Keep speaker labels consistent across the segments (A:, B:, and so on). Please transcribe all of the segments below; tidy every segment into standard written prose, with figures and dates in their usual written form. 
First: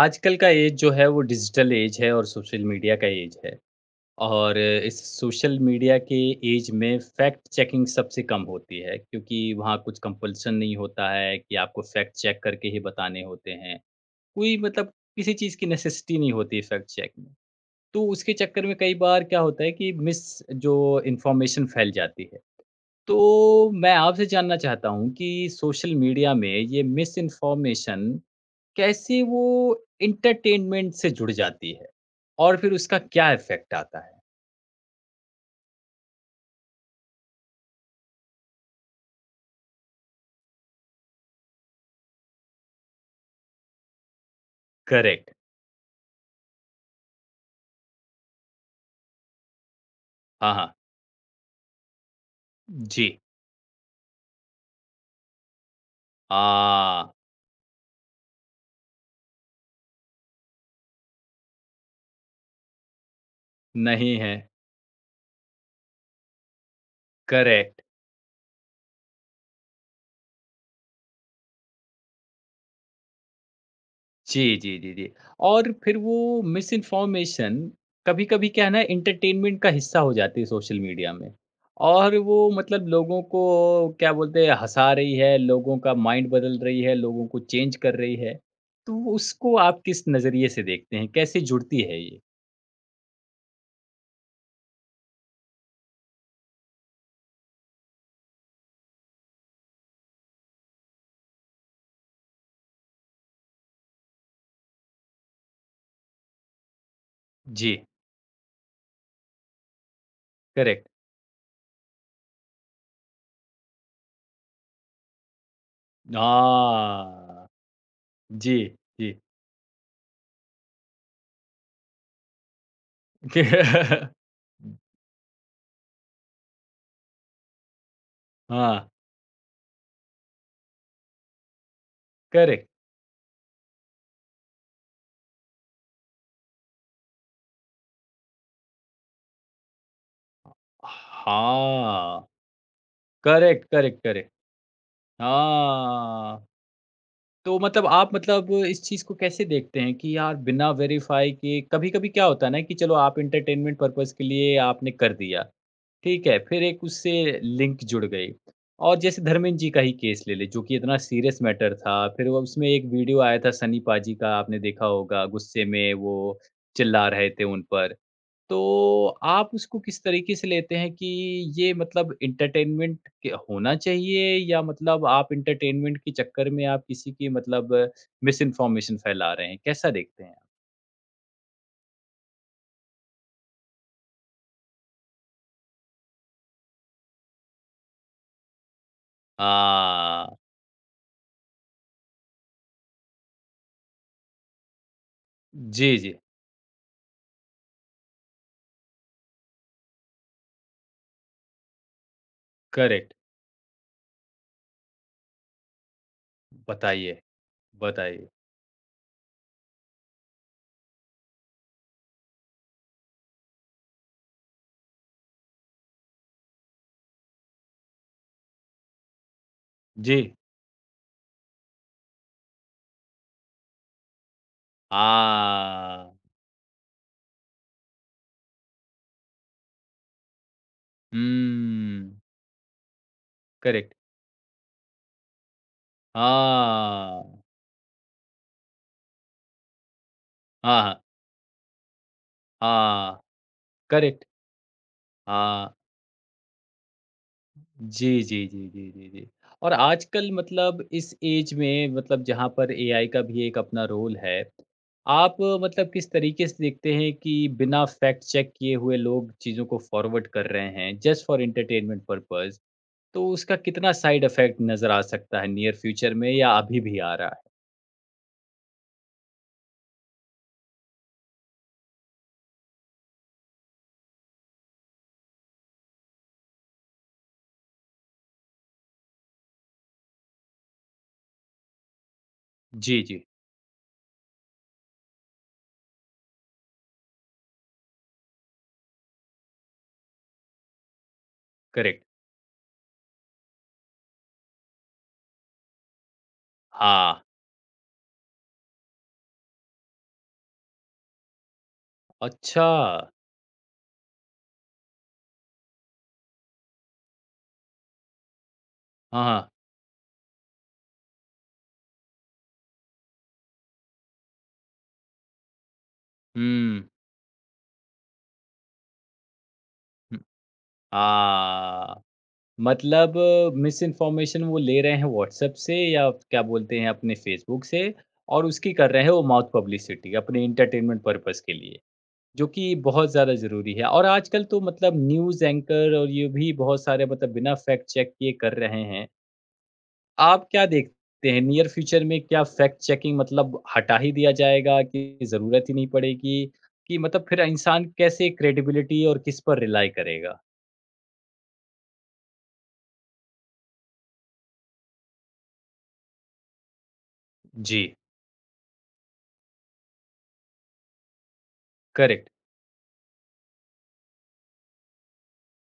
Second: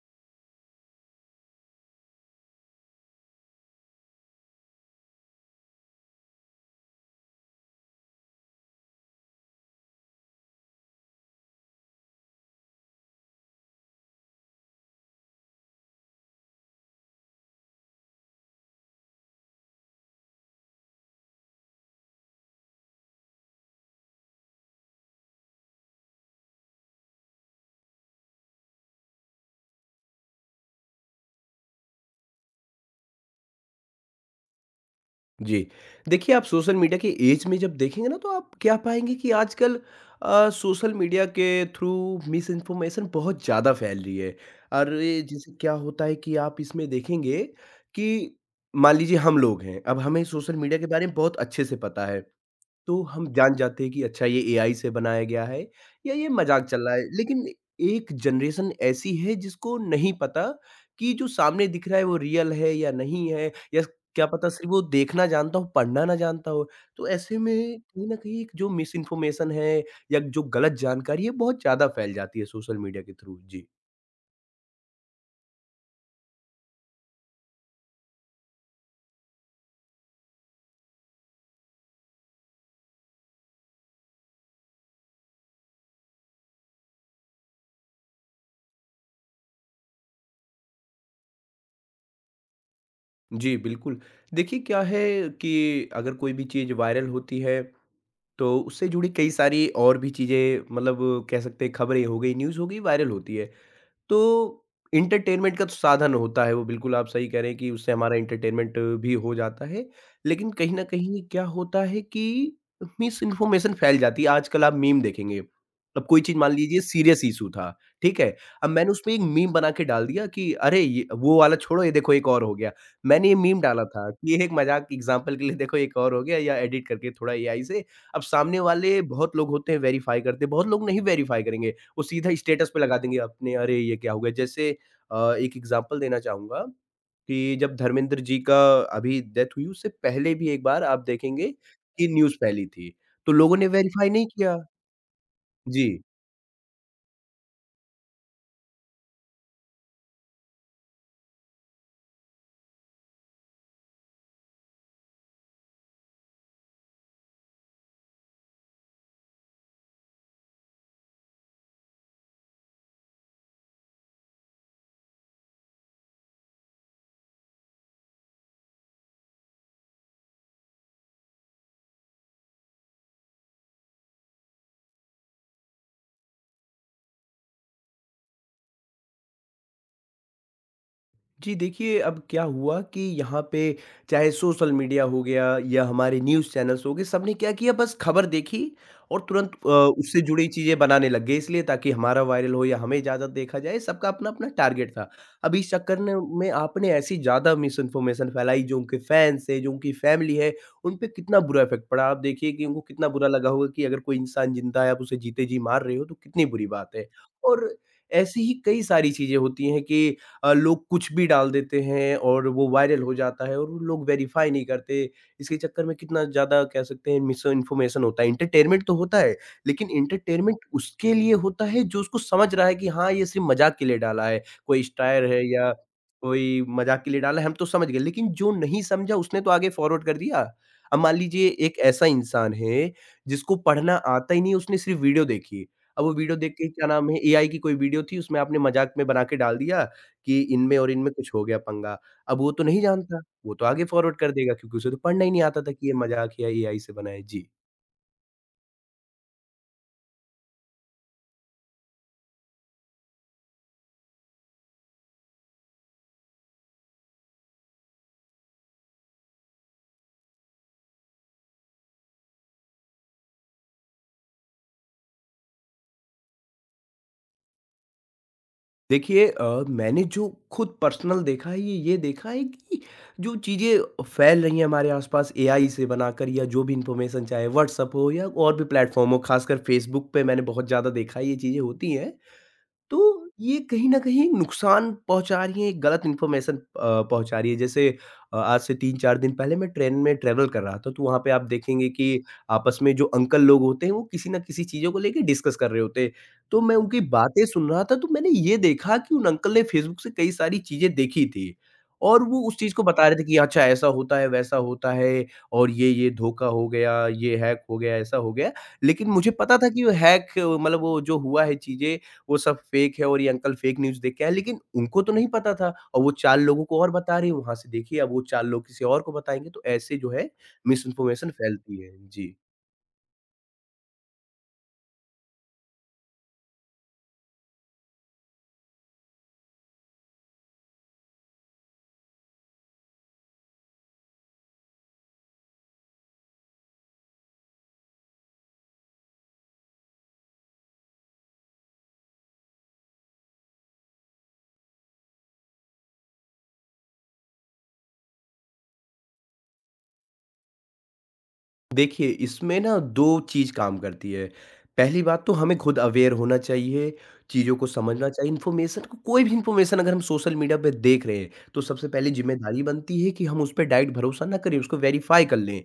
A: आजकल का एज जो है वो डिजिटल एज है और सोशल मीडिया का एज है। और इस सोशल मीडिया के एज में फैक्ट चेकिंग सबसे कम होती है, क्योंकि वहाँ कुछ कंपल्सन नहीं होता है कि आपको फैक्ट चेक करके ही बताने होते हैं। कोई मतलब किसी चीज़ की नेसेसिटी नहीं होती फैक्ट चेक में। तो उसके चक्कर में कई बार क्या होता है कि मिस जो इन्फॉर्मेशन फैल जाती है। तो मैं आपसे जानना चाहता हूँ कि सोशल मीडिया में ये मिस कैसे वो एंटरटेनमेंट से जुड़ जाती है? और फिर उसका क्या इफ़ेक्ट आता है?
B: जी। देखिए, आप सोशल मीडिया के ऐज में जब देखेंगे ना, तो आप क्या पाएँगे कि आजकल सोशल मीडिया के थ्रू मिस इन्फॉर्मेशन बहुत ज़्यादा फैल रही है। और ये
A: करेक्ट,
B: जैसे क्या होता है कि आप इसमें देखेंगे कि मान लीजिए हम लोग हैं, अब हमें
A: हाँ,
B: सोशल
A: हाँ,
B: मीडिया के बारे में बहुत अच्छे से पता है। तो
A: जी।
B: हम जान जाते हैं कि अच्छा ये एआई से बनाया गया है या ये मज़ाक चल रहा है।
A: आ,
B: लेकिन एक जनरेशन ऐसी है जिसको नहीं पता कि जो सामने दिख रहा है वो रियल है या नहीं है, या
A: नहीं
B: क्या
A: है,
B: पता सिर्फ़ वो देखना जानता हो, पढ़ना ना जानता हो। तो ऐसे में
A: करेक्ट।
B: कहीं न कहीं एक जो मिस इन्फॉर्मेशन है या जो गलत जानकारी है, बहुत ज़्यादा फैल जाती है सोशल मीडिया के थ्रू। जी।
A: जी, जी, जी, जी। और फिर वो मिसइन्फॉर्मेशन कभी-कभी क्या है ना एंटरटेनमेंट का हिस्सा हो जाती है सोशल मीडिया में। और वो मतलब लोगों को क्या बोलते हैं हँसा रही है, लोगों का माइंड बदल रही है, लोगों को चेंज कर रही है। तो उसको आप किस नज़रिए से देखते हैं? कैसे जुड़ती है ये?
B: जी, बिल्कुल। देखिए क्या है कि अगर कोई भी चीज़ वायरल होती है, तो उससे जुड़ी कई सारी और भी चीज़ें, मतलब कह सकते हैं खबरें हो गई, न्यूज़ हो गई, वायरल होती है। तो एंटरटेनमेंट का तो साधन होता है वो, बिल्कुल आप सही कह रहे हैं कि
A: जी,
B: उससे हमारा एंटरटेनमेंट भी हो जाता है। लेकिन कहीं न
A: करेक्ट।
B: कहीं क्या होता है कि मिस इन्फॉर्मेशन फैल जाती है। आजकल आप मीम देखेंगे, अब कोई चीज़ मान लीजिए सीरियस
A: हाँ,
B: इश्यू था, ठीक है?
A: जी,
B: अब मैंने उसमें
A: जी।
B: एक मीम बना के डाल दिया कि अरे ये वो वाला छोड़ो, ये देखो एक और हो गया। मैंने ये मीम डाला था कि ये एक मज़ाक, एग्ज़ाम्पल के लिए, देखो एक और हो गया या एडिट करके थोड़ा एआई से। अब सामने
A: हाँ,
B: वाले बहुत लोग होते हैं वेरीफ़ाई करते हैं, बहुत लोग नहीं वेरीफ़ाई करेंगे। वो सीधा
A: करेक्ट।
B: स्टेटस पे लगा देंगे अपने, अरे ये क्या हो गया? जैसे एक एग्ज़ाम्पल देना चाहूँगा कि जब धर्मेंद्र जी का अभी डेथ हुई उससे पहले भी एक बार आप देखेंगे कि
A: हाँ,
B: न्यूज़ फैली थी। तो लोगों
A: करेक्ट,
B: ने
A: करेक्ट,
B: वेरीफ़ाई नहीं
A: करेक्ट।
B: किया। जी।
A: हाँ, तो मतलब आप मतलब इस चीज़ को कैसे देखते हैं कि यार बिना वेरीफ़ाई के कभी-कभी क्या होता है ना कि चलो आप एंटरटेनमेंट पर्पज़ के लिए आपने कर दिया। ठीक है, फिर एक उससे लिंक जुड़ गई। और जैसे धर्मेंद्र जी का ही केस ले लें, जो कि इतना सीरियस मैटर था, फिर वो उसमें एक वीडियो आया था सनी पाजी का, आपने देखा होगा, गुस्से में वो चिल्ला रहे थे उन पर। तो आप उसको किस तरीके से लेते हैं कि ये मतलब एंटरटेनमेंट के होना चाहिए, या मतलब आप एंटरटेनमेंट के चक्कर में आप किसी की मतलब मिस इन्फॉर्मेशन फैला रहे हैं? कैसा देखते हैं आप?
B: जी देखिए, अब क्या हुआ कि यहाँ पे चाहे सोशल मीडिया हो गया या हमारे न्यूज़ चैनल्स हो गए, सबने क्या किया, बस खबर देखी और तुरंत उससे
A: आ,
B: जुड़ी चीज़ें बनाने लग गए, इसलिए ताकि हमारा वायरल हो या हमें ज़्यादा देखा जाए, सबका अपना-अपना टारगेट था। अब इस
A: जी,
B: चक्कर ने
A: जी,
B: में आपने ऐसी ज़्यादा मिस इन्फॉर्मेशन फैलाई, जो उनके फैन्स हैं, जो उनकी फैमिली है, उन पे कितना बुरा इफ़ेक्ट पड़ा। आप देखिए कि उनको कितना
A: करेक्ट।
B: बुरा लगा होगा, कि अगर कोई इंसान ज़िंदा है, आप उसे जीते जी मार रहे हो, तो कितनी बुरी बात है।
A: बताइए,
B: और
A: बताइए।
B: ऐसी ही कई सारी चीज़ें होती हैं कि लोग कुछ भी डाल देते हैं और वो वायरल हो जाता है और वो लोग वेरीफाई नहीं करते। इसके चक्कर में कितना ज़्यादा, कह सकते हैं, मिस इन्फॉर्मेशन होता है। एंटरटेनमेंट तो होता है, लेकिन
A: जी।
B: एंटरटेनमेंट उसके लिए होता है जो उसको समझ रहा है कि हाँ, ये सिर्फ़ मज़ाक के लिए डाला है। कोई
A: आ,
B: स्टायर है या कोई मज़ाक के लिए डाला है, हम तो समझ गए। लेकिन जो नहीं समझा उसने तो आगे फॉरवर्ड कर दिया। अब मान लीजिए एक ऐसा
A: हम्म,
B: इंसान है जिसको पढ़ना
A: करेक्ट,
B: आता ही नहीं है, उसने सिर्फ़ वीडियो देखी। अब वो वीडियो देख के,
A: आ,
B: क्या नाम है, एआई की कोई वीडियो थी, उसमें आपने मज़ाक में बना के डाल दिया कि इनमें और
A: आहा,
B: इनमें कुछ हो गया पंगा। अब वो तो नहीं
A: आ,
B: जानता, वो तो आगे फॉरवर्ड
A: करेक्ट,
B: कर देगा क्योंकि उसे तो पढ़ना ही नहीं आता
A: आ,
B: था कि ये मज़ाक या एआई से बना है। जी।
A: जी, जी, जी, जी, जी, जी। और आजकल मतलब इस ऐज में मतलब जहाँ पर एआई का भी एक अपना रोल है, आप मतलब किस तरीके से देखते हैं कि बिना फैक्ट चेक किए हुए लोग चीज़ों को फॉरवर्ड कर रहे हैं जस्ट फॉर एंटरटेनमेंट पर्पज़, तो उसका कितना साइड इफ़ेक्ट नज़र आ सकता है नियर फ्यूचर में या अभी भी आ रहा है?
B: देखिए मैंने जो खुद पर्सनल देखा है, ये देखा है कि जो चीज़ें फैल रही हैं हमारे आसपास एआई से बनाकर, या जो भी इन्फॉर्मेशन चाहे व्हाट्सएप हो या और भी प्लेटफ़ॉर्म हो, ख़ासकर फ़ेसबुक पे मैंने बहुत ज़्यादा देखा है ये चीज़ें होती हैं।
A: जी,
B: तो
A: जी,
B: ये कहीं न कहीं नुकसान पहुँचा रही है, एक गलत इन्फॉर्मेशन पहुँचा रही है। जैसे आज से 3-4 दिन पहले मैं ट्रेन में ट्रैवल कर रहा था, तो वहाँ पे आप देखेंगे
A: करेक्ट,
B: कि आपस में जो अंकल लोग होते हैं, वो किसी न किसी चीज़ों को लेके डिस्कस कर रहे होते हैं। तो मैं उनकी
A: हाँ।
B: बातें सुन रहा था, तो मैंने ये देखा कि उन अंकल ने फेसबुक से कई सारी चीज़ें देखी थी और वो उस
A: अच्छा!
B: चीज़ को बता रहे थे कि अच्छा ऐसा होता है, वैसा होता है, और ये-ये धोखा हो गया, ये हैक हो गया, ऐसा हो गया। लेकिन
A: हाँ,
B: मुझे
A: हाँ।
B: पता था कि वो हैक, मतलब वो जो हुआ है चीज़ें, वो सब फेक है और ये अंकल फेक न्यूज़ देख के आए हैं, लेकिन उनको तो नहीं पता था और वो 4 लोगों को
A: हुँ,
B: और बता रहे हैं, वहाँ से देखिए अब वो 4 लोग किसी और को बताएँगे, तो ऐसे जो
A: हुँ।
B: है मिसइन्फॉर्मेशन फैलती है।
A: हाँ,
B: जी।
A: मतलब मिसइन्फॉर्मेशन वो ले रहे हैं व्हाट्सएप से या क्या बोलते हैं अपने फ़ेसबुक से और उसकी कर रहे हैं वो माउथ पब्लिसिटी अपने एंटरटेनमेंट पर्पज़ के लिए, जो कि बहुत ज़्यादा ज़रूरी है। और आजकल तो मतलब न्यूज़ एंकर और ये भी बहुत सारे मतलब बिना फैक्ट चेक किए कर रहे हैं। आप क्या देखते हैं नियर फ्यूचर में क्या फैक्ट चेकिंग मतलब हटा ही दिया जाएगा कि ज़रूरत ही नहीं पड़ेगी? कि मतलब फिर इंसान कैसे क्रेडिबिलिटी और किस पर रिलाय करेगा?
B: देखिए, इसमें ना 2 चीज़ काम करती है। पहली बात, तो हमें खुद अवेयर होना चाहिए, चीज़ों को
A: जी,
B: समझना चाहिए, इन्फॉर्मेशन को, कोई भी इन्फॉर्मेशन अगर हम सोशल मीडिया पे देख रहे हैं, तो सबसे पहली
A: करेक्ट।
B: ज़िम्मेदारी बनती है कि हम उस पे डायरेक्ट भरोसा ना करें, उसको वेरीफ़ाई कर लें।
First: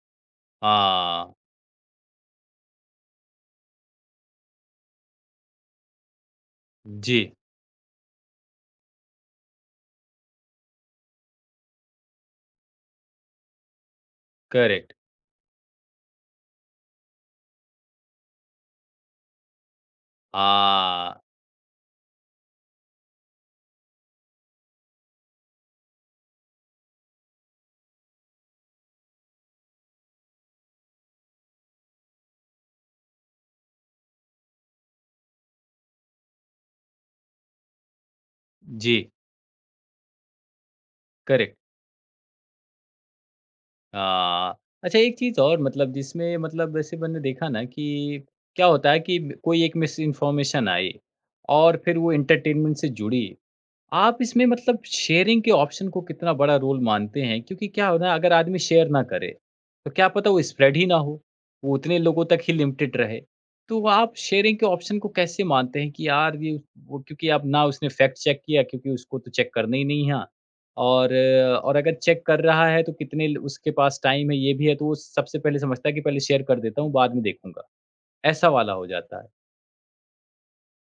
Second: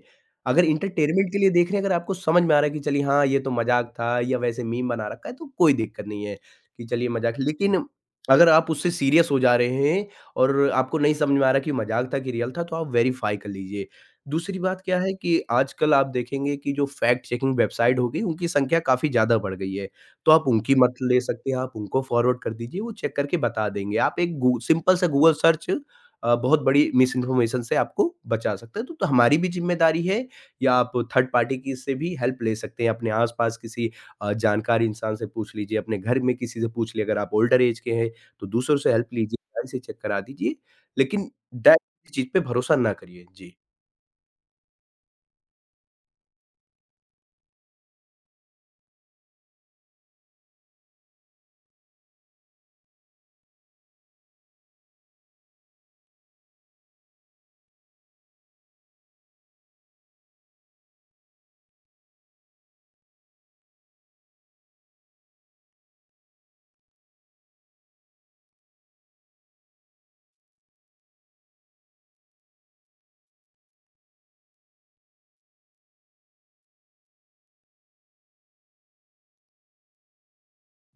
B: अगर एंटरटेनमेंट
A: हाँ,
B: के लिए देख रहे हैं, अगर आपको समझ में आ रहा है कि चलिए हाँ, ये तो मज़ाक था या वैसे मीम बना रखा है, तो कोई दिक्कत नहीं है कि चलिए
A: जी,
B: मज़ाक, लेकिन अगर आप उससे सीरियस हो जा रहे हैं और आपको नहीं समझ में आ रहा कि मज़ाक था कि रियल था, तो आप वेरीफ़ाई कर लीजिए। दूसरी बात
A: करेक्ट।
B: क्या है कि आजकल आप देखेंगे कि जो फैक्ट चेकिंग वेबसाइट हो गई, उनकी संख्या काफ़ी ज़्यादा बढ़ गई है। तो आप उनकी मत ले
A: हाँ,
B: सकते हैं, आप उनको फॉरवर्ड कर दीजिए, वो चेक करके बता देंगे। आप एक गू सिंपल सा गूगल सर्च बहुत बड़ी मिसइन्फॉर्मेशन से आपको बचा सकता है। तो हमारी भी ज़िम्मेदारी है, या आप थर्ड पार्टी की से भी हेल्प ले सकते हैं। अपने आस-पास किसी जानकार इंसान से पूछ लीजिए, अपने घर में किसी से पूछ लिए, अगर आप ओल्डर एज के हैं, तो दूसरों से
A: जी,
B: हेल्प लीजिए, गाड़ी से चेक करा दीजिए। लेकिन
A: करेक्ट।
B: डायरेक्ट चीज़ पे भरोसा ना करिए। जी।
A: हाँ। अच्छा एक चीज़ और मतलब जिसमें मतलब वैसे मैंने देखा ना कि क्या होता है कि कोई एक मिस इन्फॉर्मेशन आई और फिर वो एंटरटेनमेंट से जुड़ी, आप इसमें मतलब शेयरिंग के ऑप्शन को कितना बड़ा रोल मानते हैं? क्योंकि क्या हो ना अगर आदमी शेयर ना करे, तो क्या पता वो स्प्रेड ही ना हो, वो उतने लोगों तक ही लिमिटेड रहे। तो आप शेयरिंग के ऑप्शन को कैसे मानते हैं कि यार ये वो क्योंकि आप ना उसने फैक्ट चेक किया क्योंकि उसको तो चेक करना ही नहीं है। और और अगर चेक कर रहा है तो कितने ल उसके पास टाइम है ये भी है, तो वो सबसे पहले समझता है कि पहले शेयर कर देता हूँ बाद में देखूँगा, ऐसा वाला हो जाता है।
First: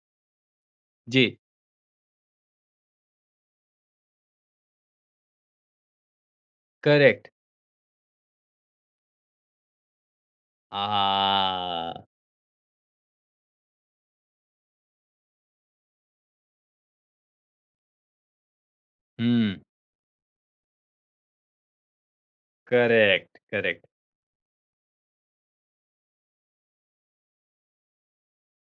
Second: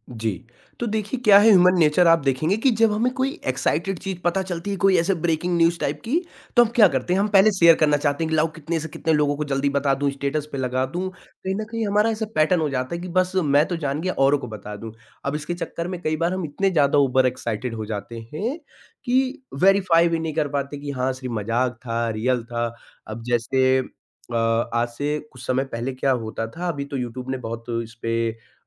B: जी, तो देखिए क्या
A: जी,
B: है, ह्यूमन नेचर आप देखेंगे कि जब हमें कोई एक्साइटेड चीज़ पता चलती है, कोई ऐसे ब्रेकिंग न्यूज़ टाइप की, तो हम क्या करते हैं, हम
A: करेक्ट।
B: पहले शेयर करना चाहते हैं कि लाओ कितने से कितने लोगों को जल्दी बता दूँ, स्टेटस पे लगा दूँ। कहीं न कहीं
A: आ,
B: हमारा ऐसा पैटर्न हो जाता है कि बस मैं तो जान गया, औरों को बता दूँ। अब इसके चक्कर में कई बार हम इतने ज़्यादा ओवर एक्साइटेड हो जाते हैं कि
A: हुँ।
B: वेरीफ़ाई भी नहीं कर पाते कि हाँ, सिर्फ़ मज़ाक था, रियल था। अब
A: करेक्ट,
B: जैसे
A: करेक्ट।
B: अ, आज से कुछ समय पहले क्या होता था, अभी तो यूट्यूब ने बहुत इस पे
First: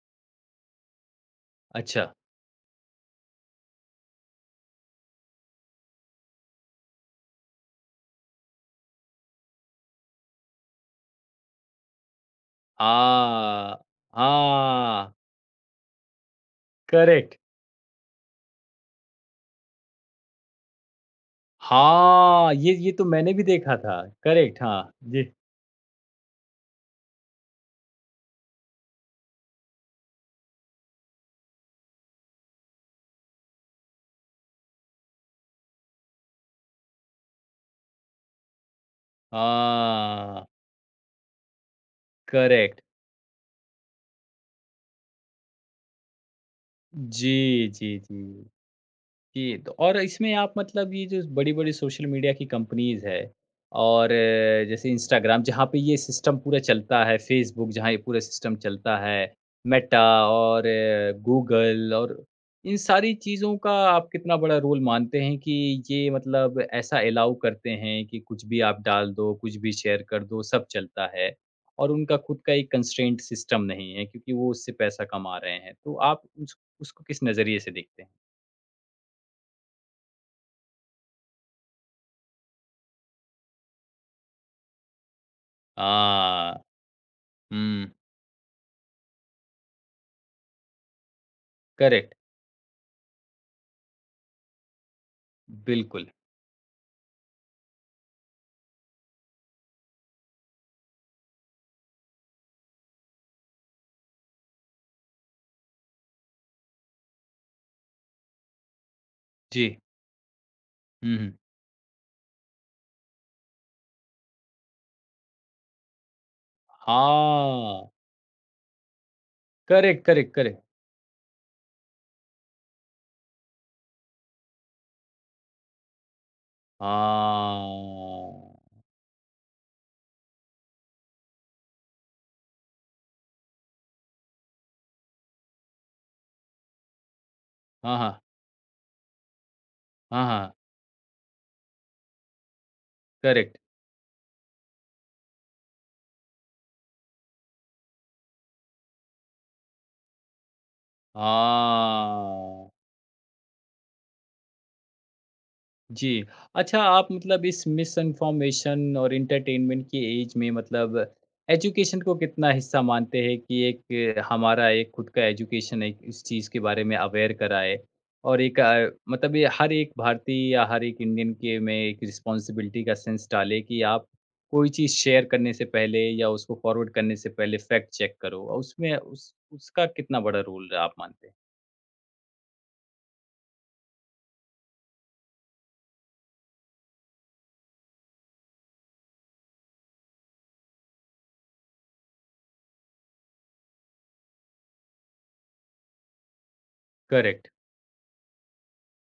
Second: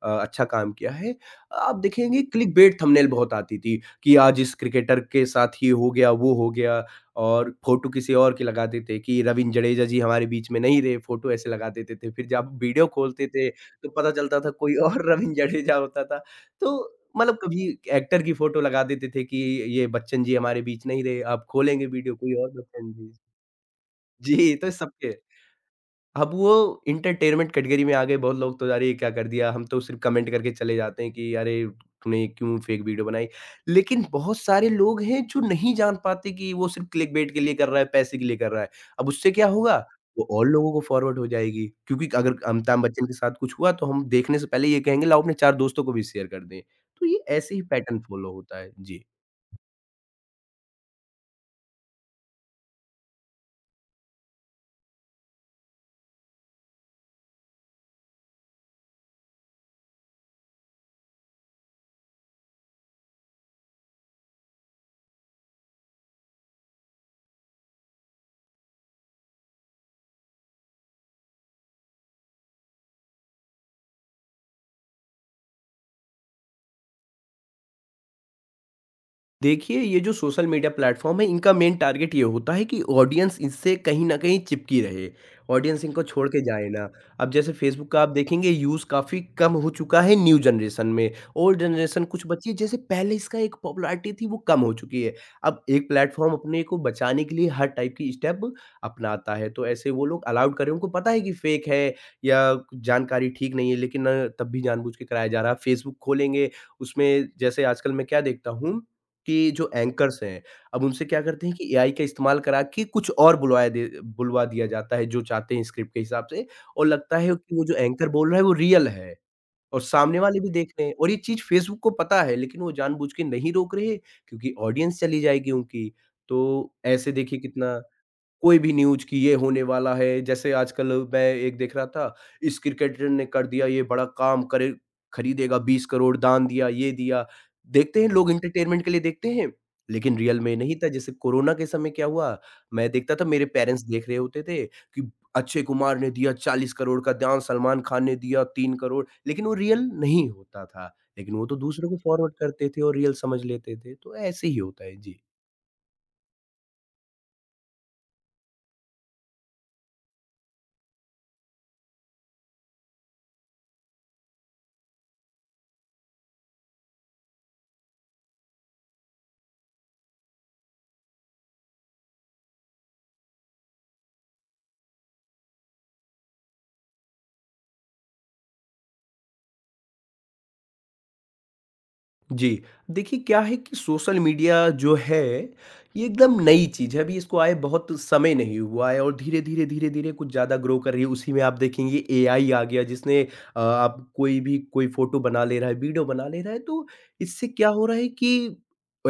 B: अच्छा काम किया है। आप
A: अच्छा,
B: देखेंगे क्लिकबेट थंबनेल बहुत आती थी कि आज इस क्रिकेटर के साथ ये हो गया, वो हो गया, और फोटो किसी और की लगाते थे कि रवींद्र जडेजा जी हमारे बीच में नहीं रहे, फोटो ऐसे लगा देते थे। फिर जब आप वीडियो खोलते थे
A: आ,
B: तो पता चलता था कोई और
A: हाँ,
B: रवींद्र जडेजा होता था। तो
A: करेक्ट।
B: मतलब कभी एक्टर की फोटो लगा देते थे कि ये बच्चन जी हमारे बीच नहीं रहे, आप खोलेंगे वीडियो, कोई और
A: हाँ,
B: बच्चन
A: ये तो
B: जी।
A: मैंने भी देखा था।
B: जी,
A: करेक्ट,
B: तो
A: हाँ,
B: सबके,
A: जी।
B: अब वो एंटरटेनमेंट कैटेगरी में आ गए, बहुत लोग तो अरे ये क्या कर दिया, हम तो सिर्फ़ कमेंट करके चले जाते हैं कि अरे तूने ये क्यों फेक वीडियो बनाई। लेकिन बहुत सारे लोग हैं जो नहीं जान पाते कि वो सिर्फ़ क्लिकबेट के लिए कर रहा है, पैसे के लिए कर रहा है। अब उससे क्या होगा? वो और
A: हाँ,
B: लोगों को फॉरवर्ड हो जाएगी क्योंकि अगर अमिताभ
A: करेक्ट।
B: बच्चन के साथ कुछ हुआ तो हम देखने से पहले ये कहेंगे लाओ अपने 4 दोस्तों को भी शेयर कर दें। तो ये ऐसे ही
A: जी,
B: पैटर्न
A: जी, जी।
B: फ़ॉलो होता है। जी।
A: जी, तो और इसमें आप मतलब ये जो बड़ी-बड़ी सोशल मीडिया की कंपनीज़ है और जैसे इंस्टाग्राम जहाँ पे ये सिस्टम पूरा चलता है, फेसबुक जहाँ ये पूरा सिस्टम चलता है, मेटा और गूगल और इन सारी चीज़ों का आप कितना बड़ा रोल मानते हैं कि ये मतलब ऐसा एलाउ करते हैं कि कुछ भी आप डाल दो, कुछ भी शेयर कर दो, सब चलता है और उनका खुद का एक कंस्ट्रेंट सिस्टम नहीं है क्योंकि वो उससे पैसा कमा रहे हैं। तो आप उस उसको किस नज़रिए से देखते हैं?
B: देखिए, ये जो सोशल मीडिया प्लेटफ़ॉर्म है, इनका मेन टारगेट ये होता है कि ऑडियंस इससे कहीं न कहीं चिपकी रहे, ऑडियंस इनको छोड़ के
A: आ
B: जाए ना। अब जैसे फ़ेसबुक
A: हुँ,
B: का आप देखेंगे यूज़ काफ़ी कम हो चुका है न्यू जनरेशन में, ओल्ड जनरेशन
A: करेक्ट,
B: कुछ बची है। जैसे पहले इसका एक पॉपुलैरिटी थी वो कम हो चुकी है। अब एक
A: बिल्कुल,
B: प्लेटफ़ॉर्म अपने को बचाने के लिए हर टाइप की स्टेप अपनाता है, तो ऐसे वो लोग अलाउड कर रहे हैं, उनको पता है कि फ़ेक है या जानकारी ठीक नहीं है, लेकिन तब भी जानबूझ के कराया जा रहा है। फ़ेसबुक खोलेंगे उसमें जैसे आजकल मैं क्या देखता हूँ कि
A: जी,
B: जो एंकर्स हैं, अब उनसे
A: हुँ,
B: क्या
A: हुँ।
B: करते हैं कि एआई का इस्तेमाल करा के कुछ और बुलवा दिया जाता है, जो चाहते हैं स्क्रिप्ट के हिसाब से, और लगता है कि वो जो
A: हाँ,
B: एंकर बोल रहा है वो रियल है और
A: करेक्ट,
B: सामने
A: करेक्ट,
B: वाले भी
A: करेक्ट,
B: देख रहे हैं, और ये चीज़ फेसबुक को पता है, लेकिन वो जानबूझ के नहीं रोक रहे क्योंकि ऑडियंस चली जाएगी उनकी। तो ऐसे देखिए कितना
A: हाँ,
B: कोई भी न्यूज़ कि ये होने वाला है, जैसे आजकल मैं एक देख रहा था, इस क्रिकेटर ने कर दिया ये बड़ा काम, करे खरीदेगा 20 करोड़, दान दिया, ये दिया।
A: हाँ,
B: देखते हैं
A: हाँ,
B: लोग एंटरटेनमेंट के लिए देखते हैं, लेकिन
A: हाँ,
B: रियल
A: हाँ,
B: में नहीं था। जैसे कोरोना के समय क्या हुआ, मैं देखता था मेरे
A: करेक्ट,
B: पेरेंट्स देख रहे होते थे कि अक्षय कुमार ने दिया 40 करोड़ का दान, सलमान खान ने दिया 3 करोड़, लेकिन वो रियल नहीं होता था। लेकिन वो तो दूसरों को फॉरवर्ड करते
A: हाँ।
B: थे और रियल समझ लेते थे, तो ऐसे ही होता है। जी।
A: जी। अच्छा आप मतलब इस मिसइन्फॉर्मेशन और एंटरटेनमेंट की ऐज में मतलब एजुकेशन को कितना हिस्सा मानते हैं कि एक हमारा एक खुद का एजुकेशन एक इस चीज़ के बारे में अवेयर कराए, और एक मतलब ये हर एक भारतीय या हर एक इंडियन के में एक रिस्पॉन्सिबिलिटी का सेंस डाले कि आप कोई चीज़ शेयर करने से पहले या उसको फॉरवर्ड करने से पहले फैक्ट चेक करो, और उसमें उस उसका कितना बड़ा रोल आप मानते हैं?
B: जी। देखिए क्या है कि सोशल मीडिया जो है, ये एकदम नई चीज़ है। अभी इसको आए बहुत समय नहीं हुआ है और धीरे-धीरे, धीरे-धीरे कुछ ज़्यादा ग्रो कर रही है। उसी में आप देखेंगे एआई आ गया, जिसने आप कोई भी कोई फ़ोटो बना ले रहा है, वीडियो बना ले रहा है। तो इससे
A: करेक्ट।
B: क्या हो रहा है कि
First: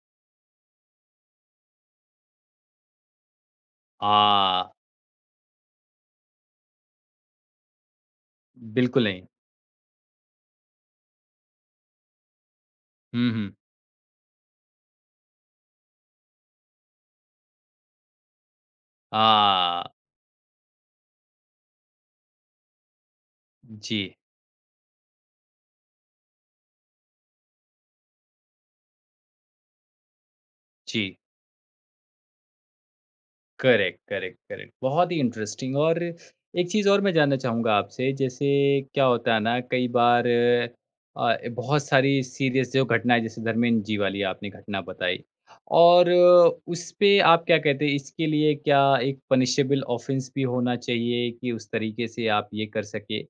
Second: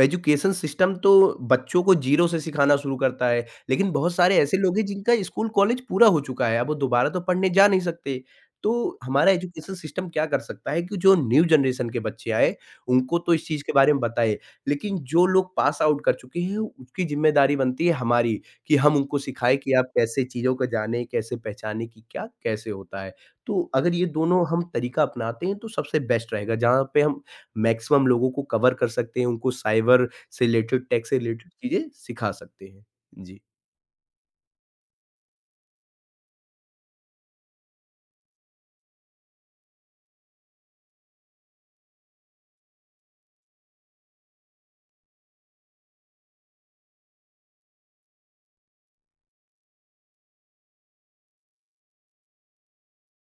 B: एजुकेशन सिस्टम तो बच्चों को ज़ीरो से सिखाना शुरू करता है, लेकिन बहुत सारे ऐसे
A: हाँ,
B: लोग हैं जिनका स्कूल कॉलेज पूरा हो चुका है, अब वो दोबारा तो पढ़ने जा नहीं सकते। तो
A: बिल्कुल नहीं।
B: हमारा एजुकेशन सिस्टम क्या कर सकता है कि जो न्यू जनरेशन के बच्चे आए, उनको
A: हुँ,
B: तो इस
A: हुँ।
B: चीज़ के बारे में बताएँ। लेकिन जो लोग पास आउट कर चुके हैं, उसकी ज़िम्मेदारी बनती है हमारी कि हम उनको सिखाएँ कि
A: हाँ।
B: आप कैसे चीज़ों को जानें, कैसे पहचानें कि क्या कैसे होता है। तो अगर ये
A: जी,
B: दोनों हम तरीका अपनाते हैं, तो सबसे बेस्ट रहेगा, जहाँ पे हम मैक्सिमम लोगों को कवर कर सकते हैं, उनको साइबर से रिलेटेड,
A: जी।
B: टेक से रिलेटेड चीज़ें सिखा सकते हैं। जी।
A: Correct, correct, correct. बहुत ही इंटरेस्टिंग। और एक चीज़ और मैं जानना चाहूँगा आपसे, जैसे क्या होता है ना कई बार बहुत सारी सीरियस जो घटनाएँ जैसे धर्मेंद्र जी वाली आपने घटना बताई, और उस पे आप क्या कहते हैं इसके लिए क्या एक पनिशेबल ऑफ़ेंस भी होना चाहिए कि उस तरीके से आप ये कर सकें?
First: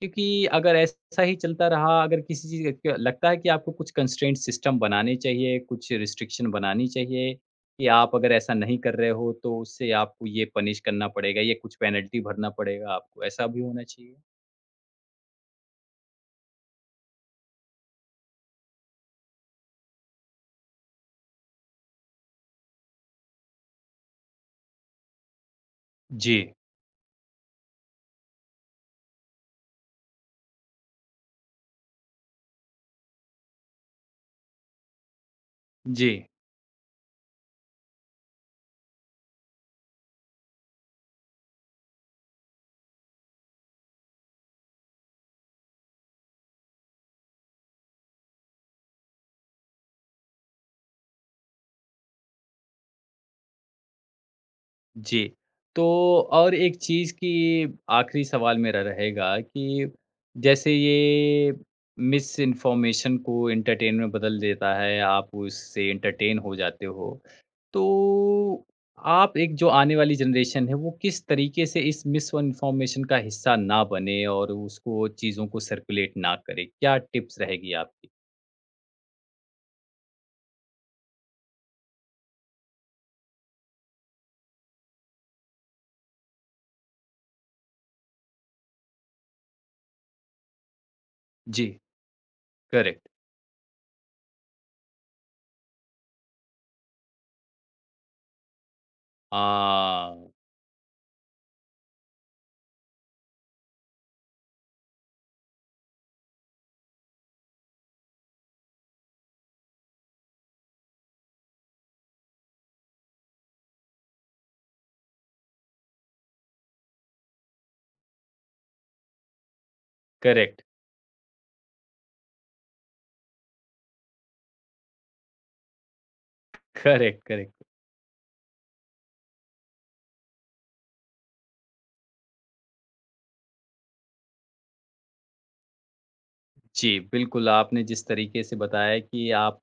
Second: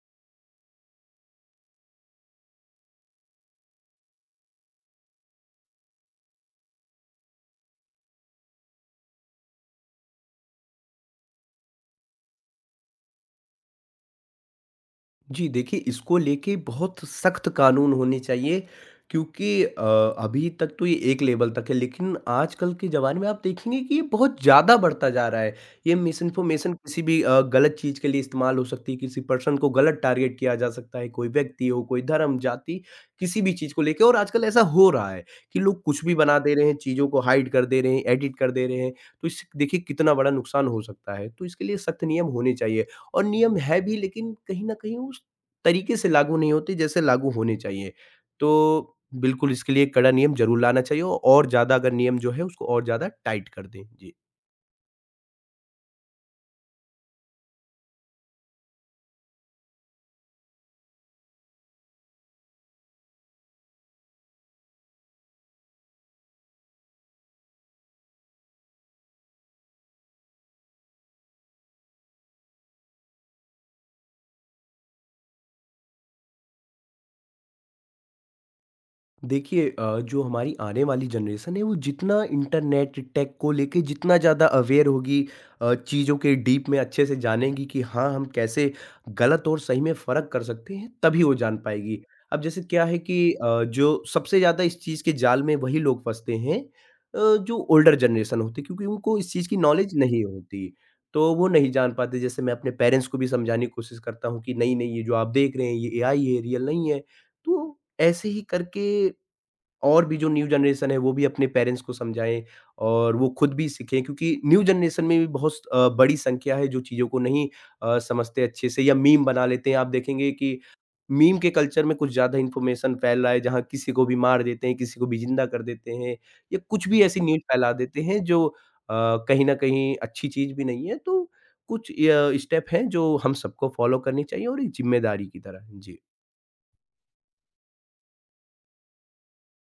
A: क्योंकि अगर ऐसा ही चलता रहा, अगर किसी चीज़ का लगता है कि आपको कुछ कंस्ट्रेंट सिस्टम बनाने चाहिए, कुछ रिस्ट्रिक्शन बनानी चाहिए कि आप अगर ऐसा नहीं कर रहे हो तो उससे आपको ये पनिश करना पड़ेगा, ये कुछ पेनल्टी भरना पड़ेगा आपको, ऐसा भी होना चाहिए?
B: जी, देखिए इसको लेके बहुत सख्त कानून होने चाहिए, क्योंकि अभी तक तो ये एक लेवल तक है, लेकिन आजकल के ज़माने में आप देखेंगे कि ये बहुत ज़्यादा बढ़ता जा रहा है। ये
A: जी,
B: मिसइन्फॉर्मेशन किसी भी गलत चीज़ के लिए इस्तेमाल हो सकती है, किसी पर्सन को गलत टारगेट किया जा सकता है, कोई व्यक्ति हो, कोई धर्म, जाति, किसी भी चीज़ को लेके। और आजकल ऐसा हो रहा है कि लोग कुछ
A: जी,
B: भी बना दे रहे हैं, चीज़ों को हाइड कर दे रहे हैं, एडिट कर दे रहे हैं। तो इससे देखिए कितना बड़ा नुकसान हो सकता है, तो इसके लिए सख्त नियम होने चाहिए। और नियम है भी, लेकिन कहीं न कहीं उस तरीके से लागू नहीं होते जैसे लागू होने चाहिए। तो बिल्कुल इसके लिए कड़ा नियम ज़रूर लाना चाहिए, और ज़्यादा अगर नियम जो है उसको और ज़्यादा टाइट कर दें। जी।
A: जी। तो और एक चीज़ कि आखिरी सवाल मेरा रहेगा कि जैसे ये मिस इन्फॉर्मेशन को एंटरटेन में बदल देता है, आप उससे एंटरटेन हो जाते हो। तो आप एक जो आने वाली जनरेशन है, वो किस तरीके से इस मिसइन्फॉर्मेशन का हिस्सा ना बने और उसको चीज़ों को सर्कुलेट ना करे? क्या टिप्स रहेगी आपकी?
B: देखिए जो हमारी आने वाली जनरेशन है वो जितना इंटरनेट टेक को लेके जितना ज़्यादा अवेयर होगी, चीज़ों के डीप में अच्छे से जानेगी कि हाँ हम कैसे गलत और सही में फ़र्क कर सकते हैं, तभी वो जान
A: जी।
B: पाएगी। अब जैसे क्या है
A: करेक्ट।
B: कि जो सबसे ज़्यादा इस चीज़ के जाल में वही लोग फंसते हैं, जो ओल्डर जनरेशन होती, क्योंकि उनको इस चीज़ की नॉलेज नहीं
A: हाँ,
B: होती। तो वो नहीं जान पाते। जैसे मैं अपने पेरेंट्स को भी समझाने की कोशिश करता हूँ कि नहीं नहीं, ये जो आप देख रहे हैं ये एआई है, रियल नहीं है। तो ऐसे ही करके और भी जो न्यू जनरेशन है वो भी अपने पेरेंट्स को समझाएँ, और वो खुद भी सीखें, क्योंकि न्यू जनरेशन में भी बहुत बड़ी संख्या है जो चीज़ों को नहीं समझते अच्छे से, या मीम बना लेते हैं। आप देखेंगे कि
A: करेक्ट,
B: मीम के कल्चर में कुछ ज़्यादा इन्फॉर्मेशन फैल रहा है, जहाँ किसी को भी मार देते हैं, किसी को भी ज़िंदा कर देते हैं, या कुछ भी ऐसी
A: करेक्ट,
B: न्यूज़
A: करेक्ट।
B: फैला देते हैं जो कहीं न कहीं अच्छी चीज़ भी नहीं है। तो कुछ य स्टेप हैं जो हम सबको फॉलो करनी चाहिए, और एक ज़िम्मेदारी की तरह। जी।
A: जी, बिल्कुल, आपने जिस तरीके से बताया कि आप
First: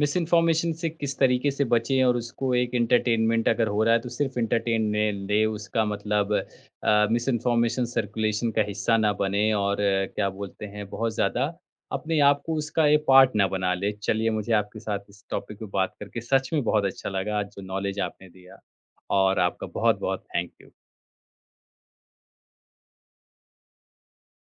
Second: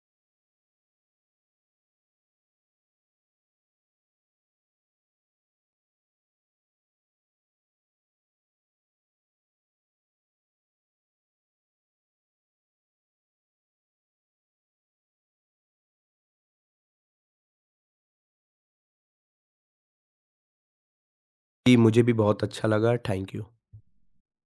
A: मिसइन्फॉर्मेशन से किस तरीके से बचें और उसको एक एंटरटेनमेंट अगर हो रहा है, तो सिर्फ़ एंटरटेन ने ले, उसका मतलब मिसइन्फॉर्मेशन सर्कुलेशन का हिस्सा ना बने और क्या बोलते हैं, बहुत ज़्यादा अपने आप को उसका ए पार्ट ना बना ले। चलिए, मुझे आपके साथ इस टॉपिक पे बात करके सच में बहुत अच्छा लगा, आज जो नॉलेज आपने दिया और आपका बहुत-बहुत थैंक यू।
B: जी, मुझे भी बहुत अच्छा लगा। Thank you.